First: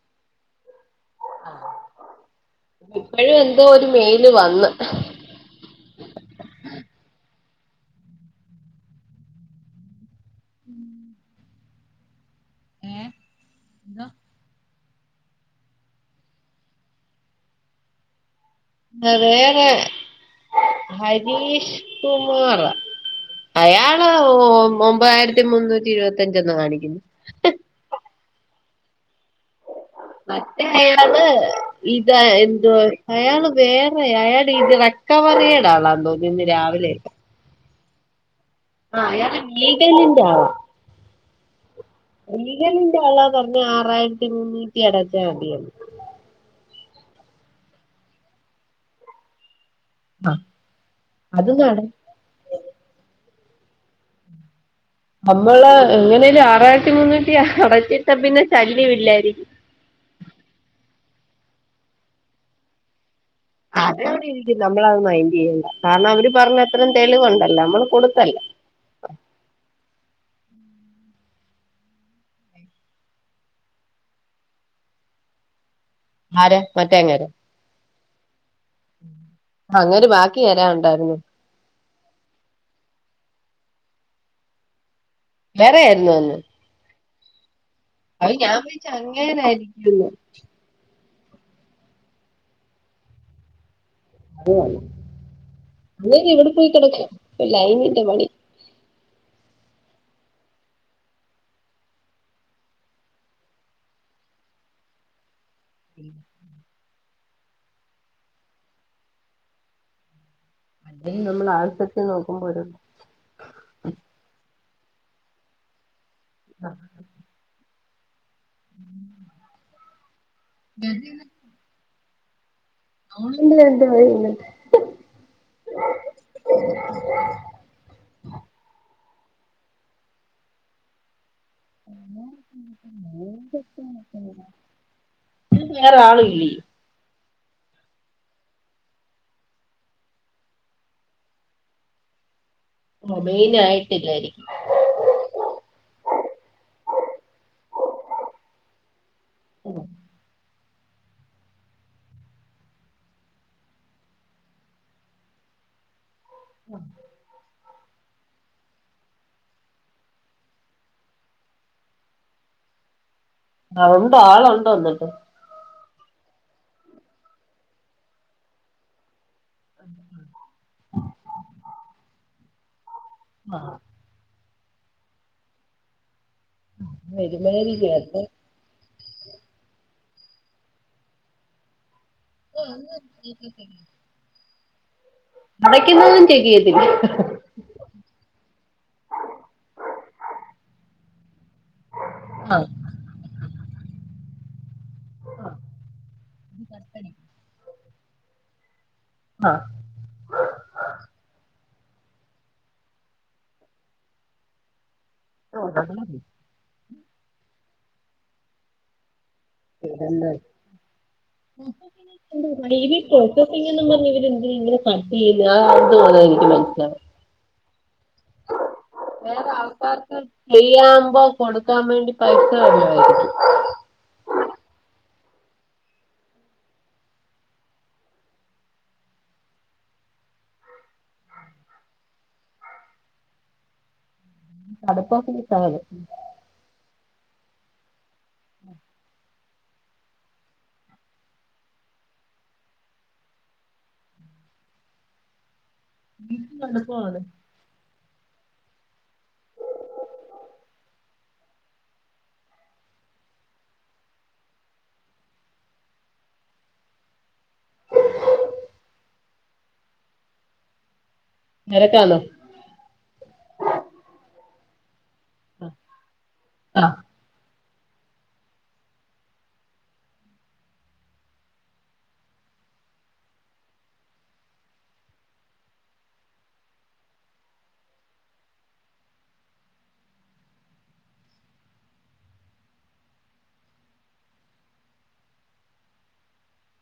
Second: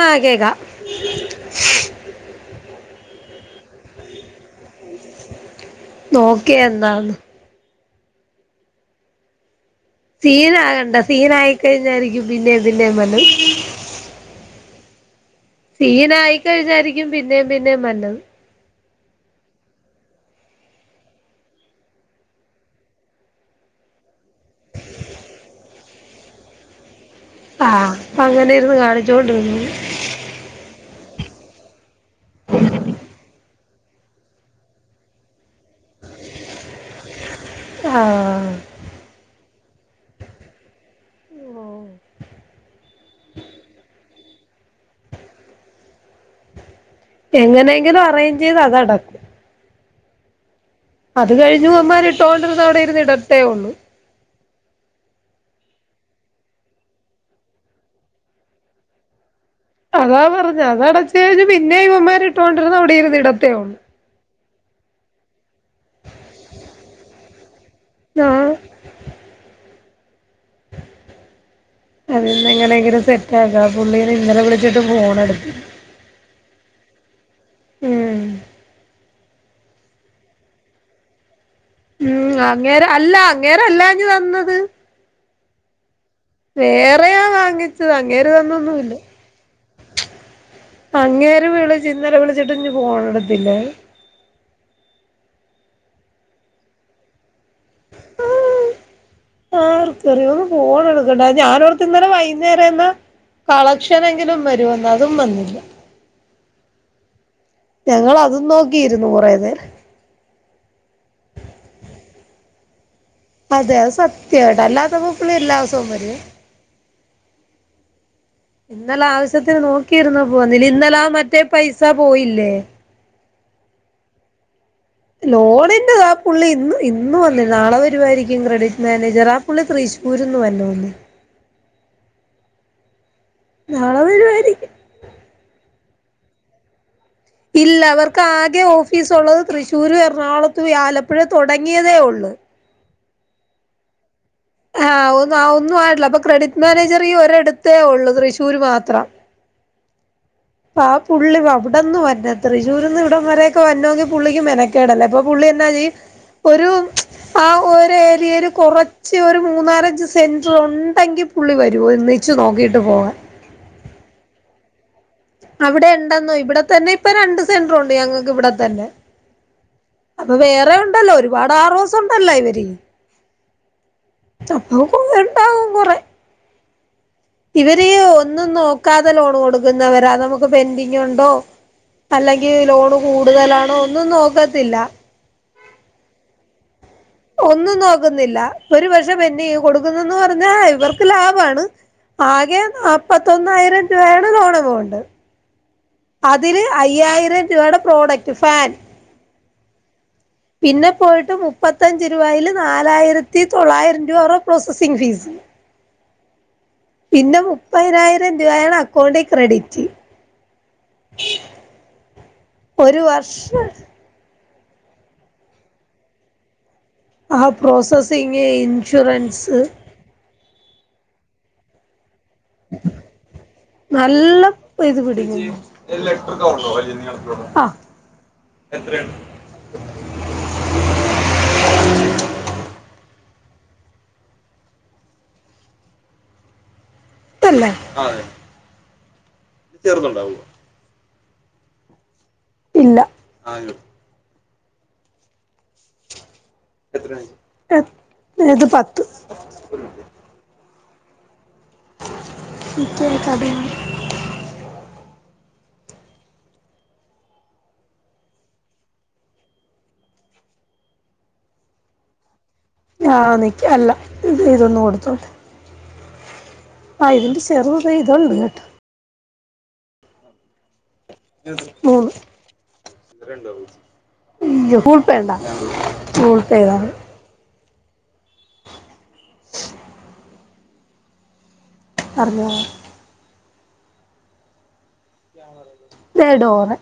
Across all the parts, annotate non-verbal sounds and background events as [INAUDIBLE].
ആ കേക്കാം ഇപ്പളെ എന്തോ ഒരു മെയില് വന്ന് നോക്കിയെന്താന്ന്? സീൻ ആകണ്ട സീൻ ആയിക്കഴിഞ്ഞായിരിക്കും പിന്നെ ഇതിന്റെ വന്ന സീൻ ആയിക്കഴിഞ്ഞാരിക്കും പിന്നേം പിന്നേം നല്ലത് വേറെ ഹരീഷ് കുമാർ [INAUDIBLE] അയാള് ഒമ്പതായിരത്തി മുന്നൂറ്റി ഇരുപത്തിയഞ്ചന്ന് കാണിക്കുന്നു ആഹ് അപ്പം അങ്ങനെ ഇരുന്നു കാണിച്ചുകൊണ്ടിന്ന മറ്റേ അയാള് ഇതാ എന്തോ അയാള് വേ അയാൾ ഇത് വട്ടവടെലാ ആളാ തോന്നുന്നു ഇന്ന് രാവിലെ ആഹ് ആഹ് അയാള് ലീഗലിന്റെ ആള. ലീഗലിന്റെ ആളാ പറഞ്ഞെ ആറായിരത്തി മുന്നൂറ്റി അടച്ചാ മതിയെന്ന് എങ്ങനെങ്കിലും അറേഞ്ച് ചെയ്ത് അതടക്കും ആഹ് അത് കഴിഞ്ഞിവമ്മാര് ഇട്ടോണ്ടിരുന്നാ അവിടിരുന്ന് ഇടത്തേ ഉള്ളൂ. നമ്മള് എങ്ങനെലും ആറായിരത്തി മുന്നൂറ്റി അടച്ചിട്ടാപ്പിന്നെ ശല്യവില്ലായിരിക്കും. അതാ പറഞ്ഞെ അതടച്ച് കഴിഞ്ഞ് പിന്നേം ഇവമ്മാരിട്ടോണ്ടിരുന്ന അവിടെ ഇരുന്ന് ഇടത്തേഉള്ളു അതവിടെയിരിക്കും നമ്മളത് മൈൻന്റെയ്യണ്ട കാരണം അവര് പറഞ്ഞത്രേം തെളിവുണ്ടല്ലോ നമ്മള് കൊടുത്തല്ല ആഹ് അതിൽന്ന് എങ്ങനെങ്കിലും സെറ്റ് ആക്കണം പുള്ളിനെ ഇന്നലെ വിളിച്ചിട്ട് ഫോണ് എടു ആരെ മറ്റേങ്ങേരെ? ഉം അങ്ങേര് ബാക്കിയെരാണ്ടായിരുന്നു. ഉം അങ്ങേര് അല്ല അങ്ങേരല്ലാഞ്ഞ് തന്നത് വേറെ ആയിരുന്നുവെന്ന് വേറെയാ വാങ്ങി അയ ഞാൻ വയ്ച്ച് അങ്ങേരായിരിക്കുംന്ന് അങ്ങേര് വിളിചിന്നലെ വിളിച്ചിട്ട് ഞ്ഞും ഫോണെടുത്തില്ല. ആ ഹ്എല്ലാരും എവിടെ പോയി കിടക്കാ ലൈനിന്റെ ആർക്കറിയോള് ഫോൺ എടുക്കണ്ടാ ഞാനോർത്ത് ഇന്നലെ വൈന്നേരാന്ന് കളക്ഷനെങ്കിലും വരുവെന്ന് അതും വന്നില്ല. [INAUDIBLE] ഞങ്ങൾ അതും നോക്കിയിരുന്നു കൊറെ നേരം ഇനി നമ്മൾ ആൾസജ്ജം നോക്കുമ്പോ അതെ അത് സത്യാട്ടാ അല്ലാത്തപ്പം പുള്ളി [UNINTELLIGIBLE] ആഹ് ഇന്നലെ ആവശ്യത്തിന് നോക്കിയിരുന്ന പോ ഇന്നലാ മറ്റേ പൈസ പോയില്ലേ ആഹ് എന്തവെയില്ലേ ലോണിൻന്റെതാപ്പുള്ളി ഇന്ന് ഇന്ന് വന്ന്ല്ല നാളെ വരുവായിരിക്കും ക്രെഡിറ്റ് മാനേജറാ പുള്ളി തൃശൂരിന്ന് വരുന്ന പുള്ളിയാ [UNINTELLIGIBLE] നാളെ വരുവായിരിക്കും. വേറെ ആളും ഇല്ലെയ് ഇല്ല അവർക്ക് ആകെ ഓഫീസ് ഒള്ളത് തൃശ്ശൂരും എറണാകുളത്തും ഇ ആലപ്പുഴെ തുടങ്ങിയതേ ഒള്ളു. മൊബൈൽ ആയിട്ടില്ലായിരിക്കും. ആഹ് ഒ ഒന്നും ആയിട്ടില്ല അപ്പൊ ക്രെഡിറ്റ് മാനേജർ ഇ ഒരിടത്തേ ഒള്ളൂ തൃശ്ശൂര് മാത്രം. ഉം ആഹ് പുള്ളി വാ അവിടന്ന് വരണത്രെ തൃശ്ശൂരിന്ന് ഇവിടം വരൊക്കെ വരണൊങ്കി പുള്ളിക്ക് മെനക്കേടല്ലേ അപ്പൊ പുള്ളി എന്നാ ചെയ്യും. [INAUDIBLE] ഒരു ആ ഒരു ഏരയേല് കൊറ ച്ചെ ഒരു മൂന്നാലഞ്ച് സെന്റർ ഉണ്ടെങ്കിൽ പുള്ളി വരുവോ ഒന്നിച്ച് നോക്കിട്ട് പോവാൻ ആഹ് ഉണ്ടോ ആള ഉണ്ടോ എന് അവിടെ ഇണ്ടെന്നു ഇവിടെത്തന്നെ ഇപ്പൊ രണ്ട് സെന്റർ ഉണ്ട് ഞങ്ങക്ക് ഇവിടെത്തന്നെ അപ്പൊ വേറെ ഉണ്ടല്ലോ ഒരുപാട് ആറോസം ഉണ്ടല്ലോ ഇവര് ആഹ് ചപ്പം കൊറെണ്ടാവും കൊറെ [UNINTELLIGIBLE] ഇവര് ഒന്നും നോക്കാതെ ലോൺ കൊടുക്കുന്നവരാ നമുക്ക് പെന്റിങ്ങുണ്ടോ അല്ലെങ്കി ലോഡ് കൂടുതലാണോ ഒന്നും നോക്കത്തില്ല അടയ്ക്കുന്നതും ചെയ്യത്തില്ലെ ഒന്നും നോക്കുന്നില്ല ഒരു പക്ഷം പെന്റയ്യും കൊടുക്കുന്നുന്ന് പറഞ്ഞാ ഇവർക്ക് ലാഭാണ് ആകെനാപ്പത്തൊന്നായിരം രൂപയാണ് ലോണ് പോണ്ടത് അതില് അയ്യായിരം രൂപയുടെ പ്രോഡക്റ്റ് ഫാൻ ആഹ് പിന്നെ പോയിട്ട് മുപ്പത്തഞ്ച് രൂപായിൽ നാലായിരത്തി തൊള്ളായിരം രൂപ അവര്ടെ പ്രോസസിംഗ് ഫീസ് [UNINTELLIGIBLE] പിന്നെ മുപ്പനായിരം രൂപയാണ് അക്കൗണ്ടിൽ ക്രെഡിറ്റ്. ഇതന്തഹ് ഇവര് ഒരു വർഷം പ്രോസസിങ് ന്നുള്ളത് നിലവിലെന്തിനിങ്ങനെ കത്തയ്യ്ത ഇതങ്ങനെ നിക്ക് മനസ്സിലാവാത്തത് ആ പ്രോസസിങേ ഇൻ വേറെ ആൾക്കാർക്ക് ഫ്രയാവുമ്പോ കൊടുക്കാൻ വേണ്ടി പൈസ വല്ലോ ആയിരിക്കും നല്ല ഇത് പിടി എത്രയാണ് അത്പ്പോ പൂച്ചക്കൾ ഇതല്ലേ ആ അതെ ഇത്ചേർന്നുണ്ടാവോ ഇല്ല കടുപ്പമാണ് എത്രയിഇത് പത്ത് ഇക്കയ് കഥ ഇല്ല തിരക്കാണോ ആ നിക്ക അല്ല ഇത് ഇതൊന്നും കൊടുത്തോക് ഹ ആ ഇതിന്റയ് ഇതേളു കേട്ടോ ഹൂൽപ്പേണ്ടാ ഹുൾപ്പേ ചൈതാമതി ച്ച് ഹ് പർഞ്ഞോ.. പെ ഡോറ്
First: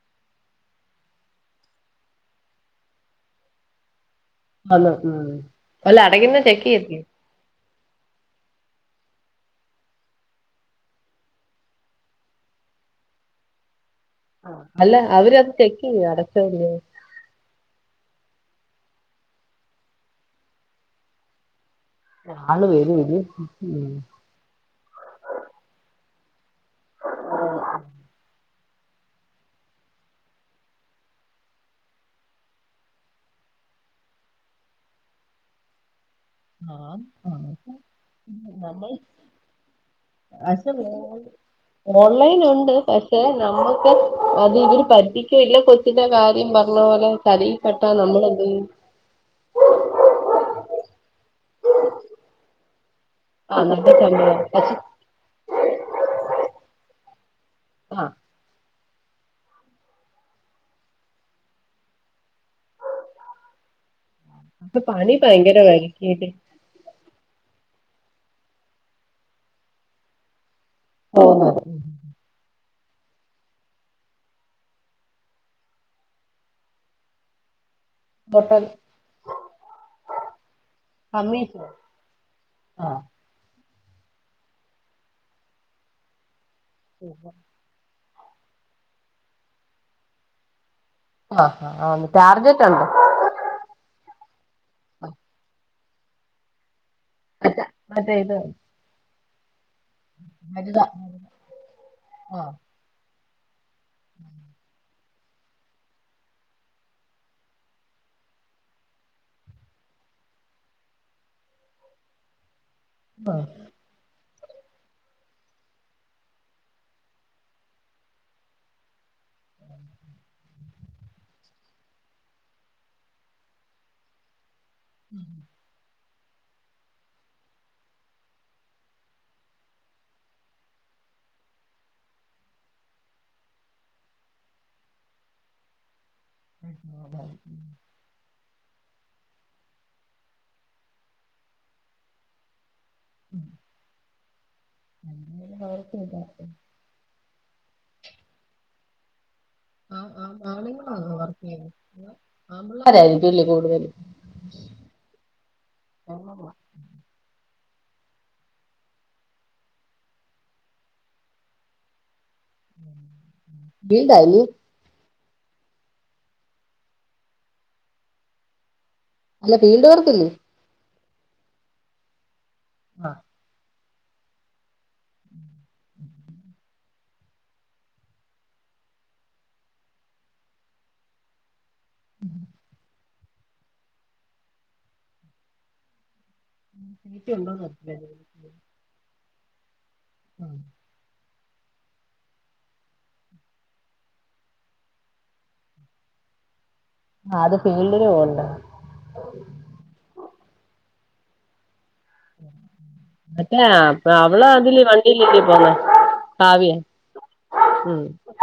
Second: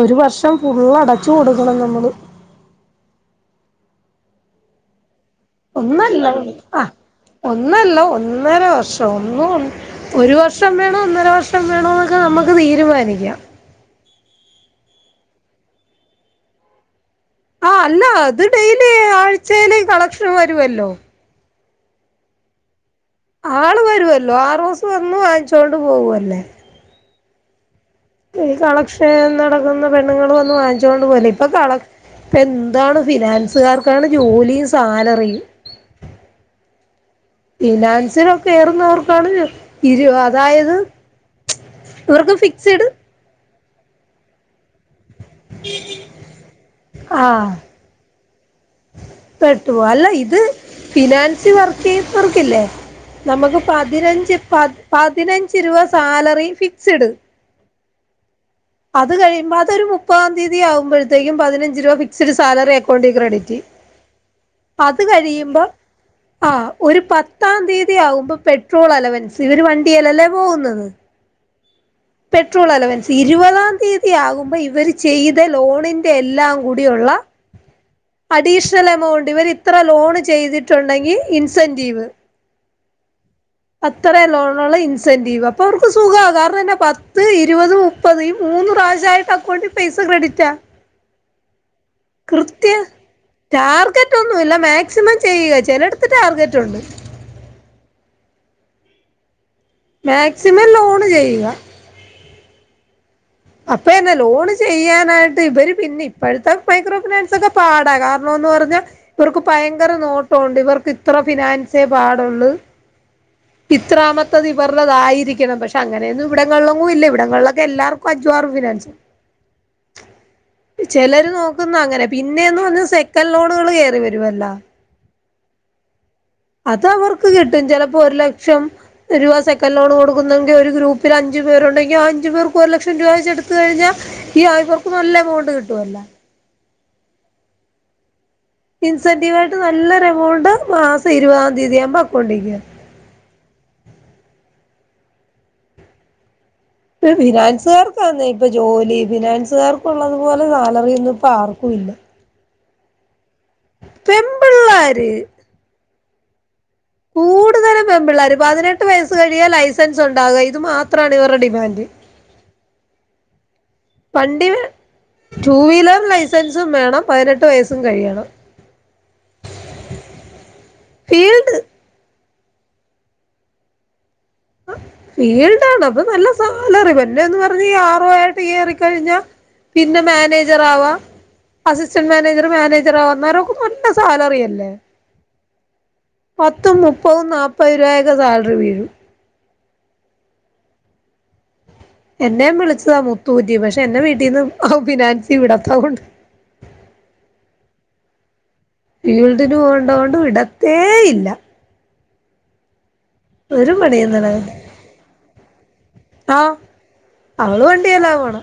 ഒരു വർഷം ഫുള്ള് അടച്ചു കൊടുക്കണം നമ്മള്. ആന്ന് ഉം അല്ല ഒന്നല്ല അടകിന്ന ചെകെയ് ആഹ് തക്ക് ഒന്നല്ല ഒന്നര വർഷം ഒന്നു ഒരു വർഷം വേണോ ഒന്നര വർഷം വേണോ എന്നൊക്കെ നമക്ക് തീരുമാനികാം ആ അല്ല അവരത് ചെകയ്ത് അടച്ചത് ആ അല്ല അത് ഡെയിലി ആഴ്ചയില കളക്ഷൻ വരുവല്ലോ. ആള് വരോ ഇനി ആള് ഉം വരുവല്ലോ ആറ്ു സം വന്ന് വാങ്ങിച്ചോണ്ട് പോവല്ലേ ആഹ് ഈ കളക്ഷൻ നടക്കുന്ന പെണ്ണുള് വന്ന് വാങ്ങിച്ച കൊണ്ട് വല്ലെ ഇപ്പൊ കള ഇപ്പെന്താണ് ഫിനാൻസുകാർക്കാണ് ജോലിയും സാലറിയും ആഹ് ഫിനാൻസിലൊക്കെ എയറുന്നവർക്കാണ് ഇരുവ തായത് ഓൺലൈൻലുണ്ട്. പക്ഷെ നമ്മക്ക് അത് ഇവര് പരി ഈ ക്കില്ല കൊച്ചിന്റെ കാര്യം പറഞ്ഞ പോലെ തലയിൽ പ്പെട്ടാ നമ്മള എന്തയ്യു ചെയ്യും പെട്ടു പോവാ ഇത് ഫിനാൻസ് വർക്ക് ചെയുന്നവർകൽലേ നമക്ക് ആ നട്ടിട്ടുണ്ട് പതിനഞ്ച് പക്ഷെ പപതിനഞ്ച് രൂപ സാലറി ഫിക്സ്ഡ് ആ അത് കഴിയുമ്പോ അതൊരു മുപ്പതാം തീയതി ആകുമ്പോഴത്തേക്കും പതിനഞ്ച് രൂപ ഫിക്സ്ഡ് സാലറി അക്കൗണ്ടി ക്രെഡിറ്റെയ്യും അപ്പ പണി ഭയങ്കരവരിക്കട് ആഹ് ഒരു പത്താം തീയതി ആകുമ്പോ പെട്രോൾ അലവൻസ് ഇവർ വണ്ടില് അല്ലേ പോവുന്നത്. ഓഹ്. പെട്രോൾ അലവൻസ് ഇരുപതാം തീയതി ആകുമ്പോ ഇവര് ചെയ്ത ലോണിന്റെ എല്ലാം കൂടിയുള്ള ടോട്ടൽ അഡീഷണൽ എമൗണ്ട് ഇവർ ഇത്ര ലോൺ ചെയ്തിട്ടുണ്ടെങ്കിൽ ഇൻസെന്റീവ് ആഹ് അത്ര ലോൺലുള്ള ഇൻസെന്റീവ് അപ്പൊ അവർക്ക് സുഖാ കാരണം എന്നാ പത്ത് ഇരുവത് മു ഇപ്പതേ മൂന്ന് പ്രാവശ്യായിട്ട് അക്കൗണ്ടിൽ പൈസ ക്രെഡിറ്റാ ആഹ് ആഹ് [UNINTELLIGIBLE] ടാർജറ്റ് ഒണ്ടോ ടാർഗറ്റൊന്നുല്ല മാക്സിമം ചെയ്യുക ചെലട്ത്ത് ടാർഗറ്റുണ്ട് അല്ല അതെ ഇതോ.? മാക്സിമം ലോണ് ചെയ്യുക ആഹ് അപ്പ എന്നെ ലോണ് ചെയ്യാനായി ഇവര് പിന്നെ ഇപ്പോഴത്തെ മൈക്രോ ഫിനാൻസ് ഒക്കെ പാടാ കാരണംന്ന് പറഞ്ഞാ ഇവർക്ക് പയങ്കര നോട്ടുണ്ട് ഇവർക്ക് ഇത്ര ഫിനാൻസേ പാടുള്ളു ആഹ് ഇത്രാമത്തത് ഇവരുള്ളതയിരിക്കണം പക്ഷെ അങ്ങനെയൊന്നും ഇവിങ്ങളിലൊന്നും ഇല്ല ഇവിടങ്ങളിലൊക്കെ എല്ലാവർക്കും അഞ്ചു ആറും ഫിനാൻസ് [INAUDIBLE] ചെലര് നോക്കുന്ന അങ്ങനെ പിന്നെന്ന് പറഞ്ഞ സെക്കൻ ലോണുകൾ കേയറി വരുമല്ലോ ഉം അത് അവർക്ക് കിട്ടും ചെലപ്പോ ഒരു ലക്ഷം ഒരു രൂപ സെക്കൻഡ് ലോണ് കൊടുക്കുന്നെങ്കിൽ ഒരു ഗ്രൂപ്പില് അഞ്ച് പേരുണ്ടെങ്കിൽ ആ അഞ്ച് പേർക്ക് ഒരു ലക്ഷം രൂപ വെച്ച് എടുത്ത് കഴിഞ്ഞാ ഈ ആയ്പർക്ക് നല്ല എമൗണ്ട് കിട്ടു അല്ല [UNINTELLIGIBLE] ഇൻസെന്റീവായിട്ട് നല്ലൊരു എമൗണ്ട് മാസം ഇരുപതാം തീയതി ആവുമ്പോ അക്കൗണ്ടി കേറും [UNINTELLIGIBLE] ഫിനാൻസുകാർക്കാന്നെ ഇപ്പൊ ജോലി ഫിനാൻസുകാർ പ്പ ആ ഉള്ളതു പോലെ ആ സാലറിയൊന്നും ഇപ്പ ആർക്കും ഇല്ല. ആൺപിള്ളേരായിരിക്കും ഇല്ലേ കൂടുതല് പെൺപിള്ളേര് [INAUDIBLE] കൂടുതലു പെൺ പിള്ളേർ പതിനെട്ട് വയസ്സ് കഴിഞ്ഞാൽ ലൈസൻസ് ഉണ്ടാകുക ഇത് മാത്രാണ് ഇവരുടെ ഡിമാൻഡ് ഫീൽഡാ അല്ലയോ വണ്ടി ടു വീലർ ലൈസൻസും വേണം പതിനെട്ട് വയസ്സും കഴിയണം. അല്ല ഫീൽഡ് വർക്കല്ലേ? ഫീൽഡ് ആ ഫീൽഡാണ് അപ്പം നല്ല സാലറി വല്ലന്ന് പറഞ്ഞ് ആറു ആയിട്ട് കയറി കഴിഞ്ഞാ പിന്നെ മാനേജർ ആവാം അസിസ്റ്റന്റ് മാനേജറ് മാനേജർ അന്നേരൊക്കെ നല്ല സാലറി അല്ലേ. പത്തും മുപ്പതും സീറ്റ് ഉണ്ടോന്ന് നാപ്പത് രൂപയൊക്കെ അറിയില്ല സാൽറി വീഴും ആ എന്നേം വിളിച്ചതാ മുത്തൂറ്റിന്ന് പക്ഷെ എന്റെ വീട്ടീന്ന് ഫിനാൻസി വിടത്താ കൊണ്ട് ആ അത് ഫീൽഡില് പോകണ്ട ഫീൽഡിന് പോകടോണ്ട് വിടത്തേയില്ല അട്ടെ ഒരു ആ അപ്പം പണിയും അവള് നടക്കത്തില്ല അതില് വണ്ടിയിൽ ഇല്ലേ പോക ആഹ് കാവ്യ അവള് ഉം വണ്ടില്ലാ പോണ,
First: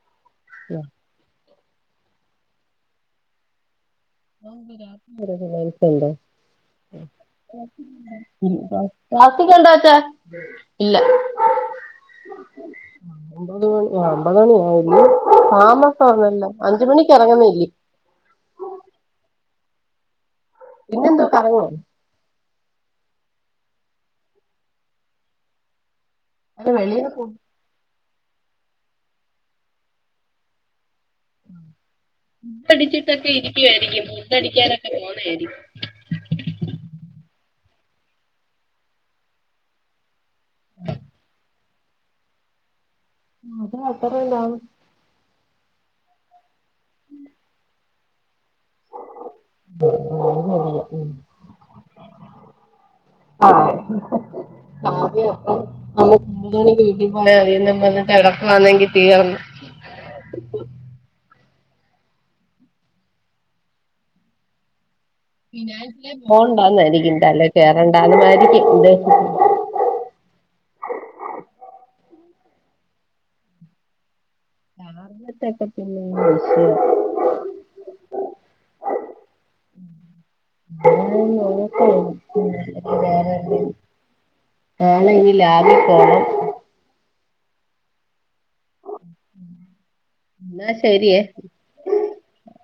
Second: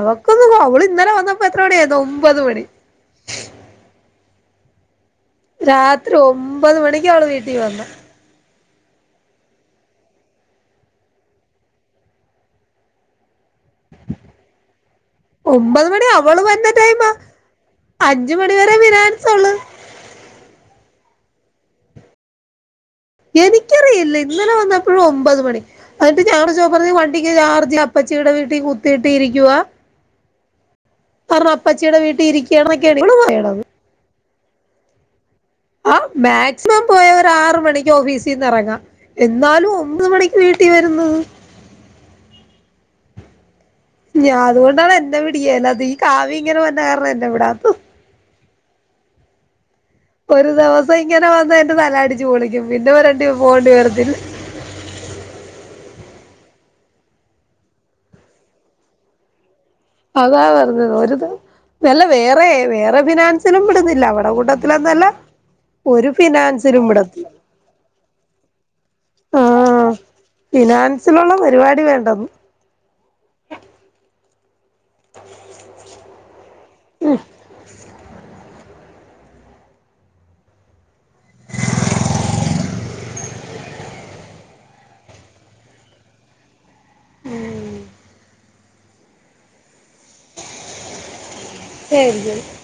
അവൾക്കൊന്ന് ആ അവള് ഇന്നലെ വന്നപ്പോ എത്ര മണിയായെന്നോ, ഒമ്പത് മണി. [UNINTELLIGIBLE] രാത്രി ഒമ്പത് മണിക്ക് അവള് വീട്ടിൽ വന്ന് [UNINTELLIGIBLE] ഇല്ല അമ്പത് മണി അമ്പത് മണിയ ആയില്ല ഒമ്പത് താമസം പറന്നല്ല അഞ്ച മണിക്ക് ഇറങ്ങുന്നേല്ലേ അഞ്ചു മണിവ വരെ ഫിനൻസ് ഉള്ളു പിന്നെന്താ കറങ്ങുവോ എനിക്കറിയില്ല ഇന്നലെ വന്നപ്പോഴും ഒമ്പത് മണി എന്നിട്ട് ഞാൻ അല്ല ചോദിച്ചപ്പോ പറഞ്ഞ വെളിയിൽ ഫുഡ് വണ്ടിക്ക് ചർജ അപ്പച്ചീടെ വീട്ടിൽ കുത്തിയിട്ട് ഇരിക്കുക അപ്പച്ചിയുടെ വീട്ടിൽ [UNINTELLIGIBLE] ഇരിക്കുകയാണൊക്കെയാണ് ഇവള് പറയണത് ഇരിക്കുവായിരിക്കും [UNINTELLIGIBLE] പോണായിരിക്കും ആ മാക്സിമം പോയാ ഒരാറു മണിക്ക് ഓഫീസിൽന്ന് ഇറങ്ങാം എന്നാലും ഒമ്പത് മണിക്ക് വീട്ടിൽ വരുന്നത് ആ ഞാൻ അതുകൊണ്ടാണ് എന്നെ വിടിയില്ല അത് ഈ കാവി ഇങ്ങനെ വന്ന കാരണം എന്നെ വിടാത്തത് ഒരു ദിവസം ഇങ്ങനെ വന്ന എന്റെ തല അടിച്ച് പൊളിക്കും പിന്നെ ഒരെടം പോകേണ്ടി വരത്തില്ല മ്മണ വീട്ടിൽ പോയാ അ നമ്മ വന്ന് [UNINTELLIGIBLE] ഉ [INAUDIBLE] അതാ പറഞ്ഞ ഒരുത് നല്ല വേറെ വേറെ ഫിനാൻസിലും വിടുന്നില്ല അവിടെ കൂട്ടത്തിലന്നല്ല ഫിനാന്സില് പോവണ്ടന്നായിരിക്കുംന്തല്ലേ കേറണ്ടാന് ആരിക്കും ഉദേശം ആഹ് ഫിനാൻസിലുള്ള പരിപാടി വേണ്ടെന്ന് സാർഗത്തൊക്കെ പിന്നെ വി [INAUDIBLE] [INAUDIBLE] [INAUDIBLE] [UNINTELLIGIBLE] നാളെ ഇനി ലാബി പോണം മ് എന്നാ ശരിയേ ശരിത [UNINTELLIGIBLE]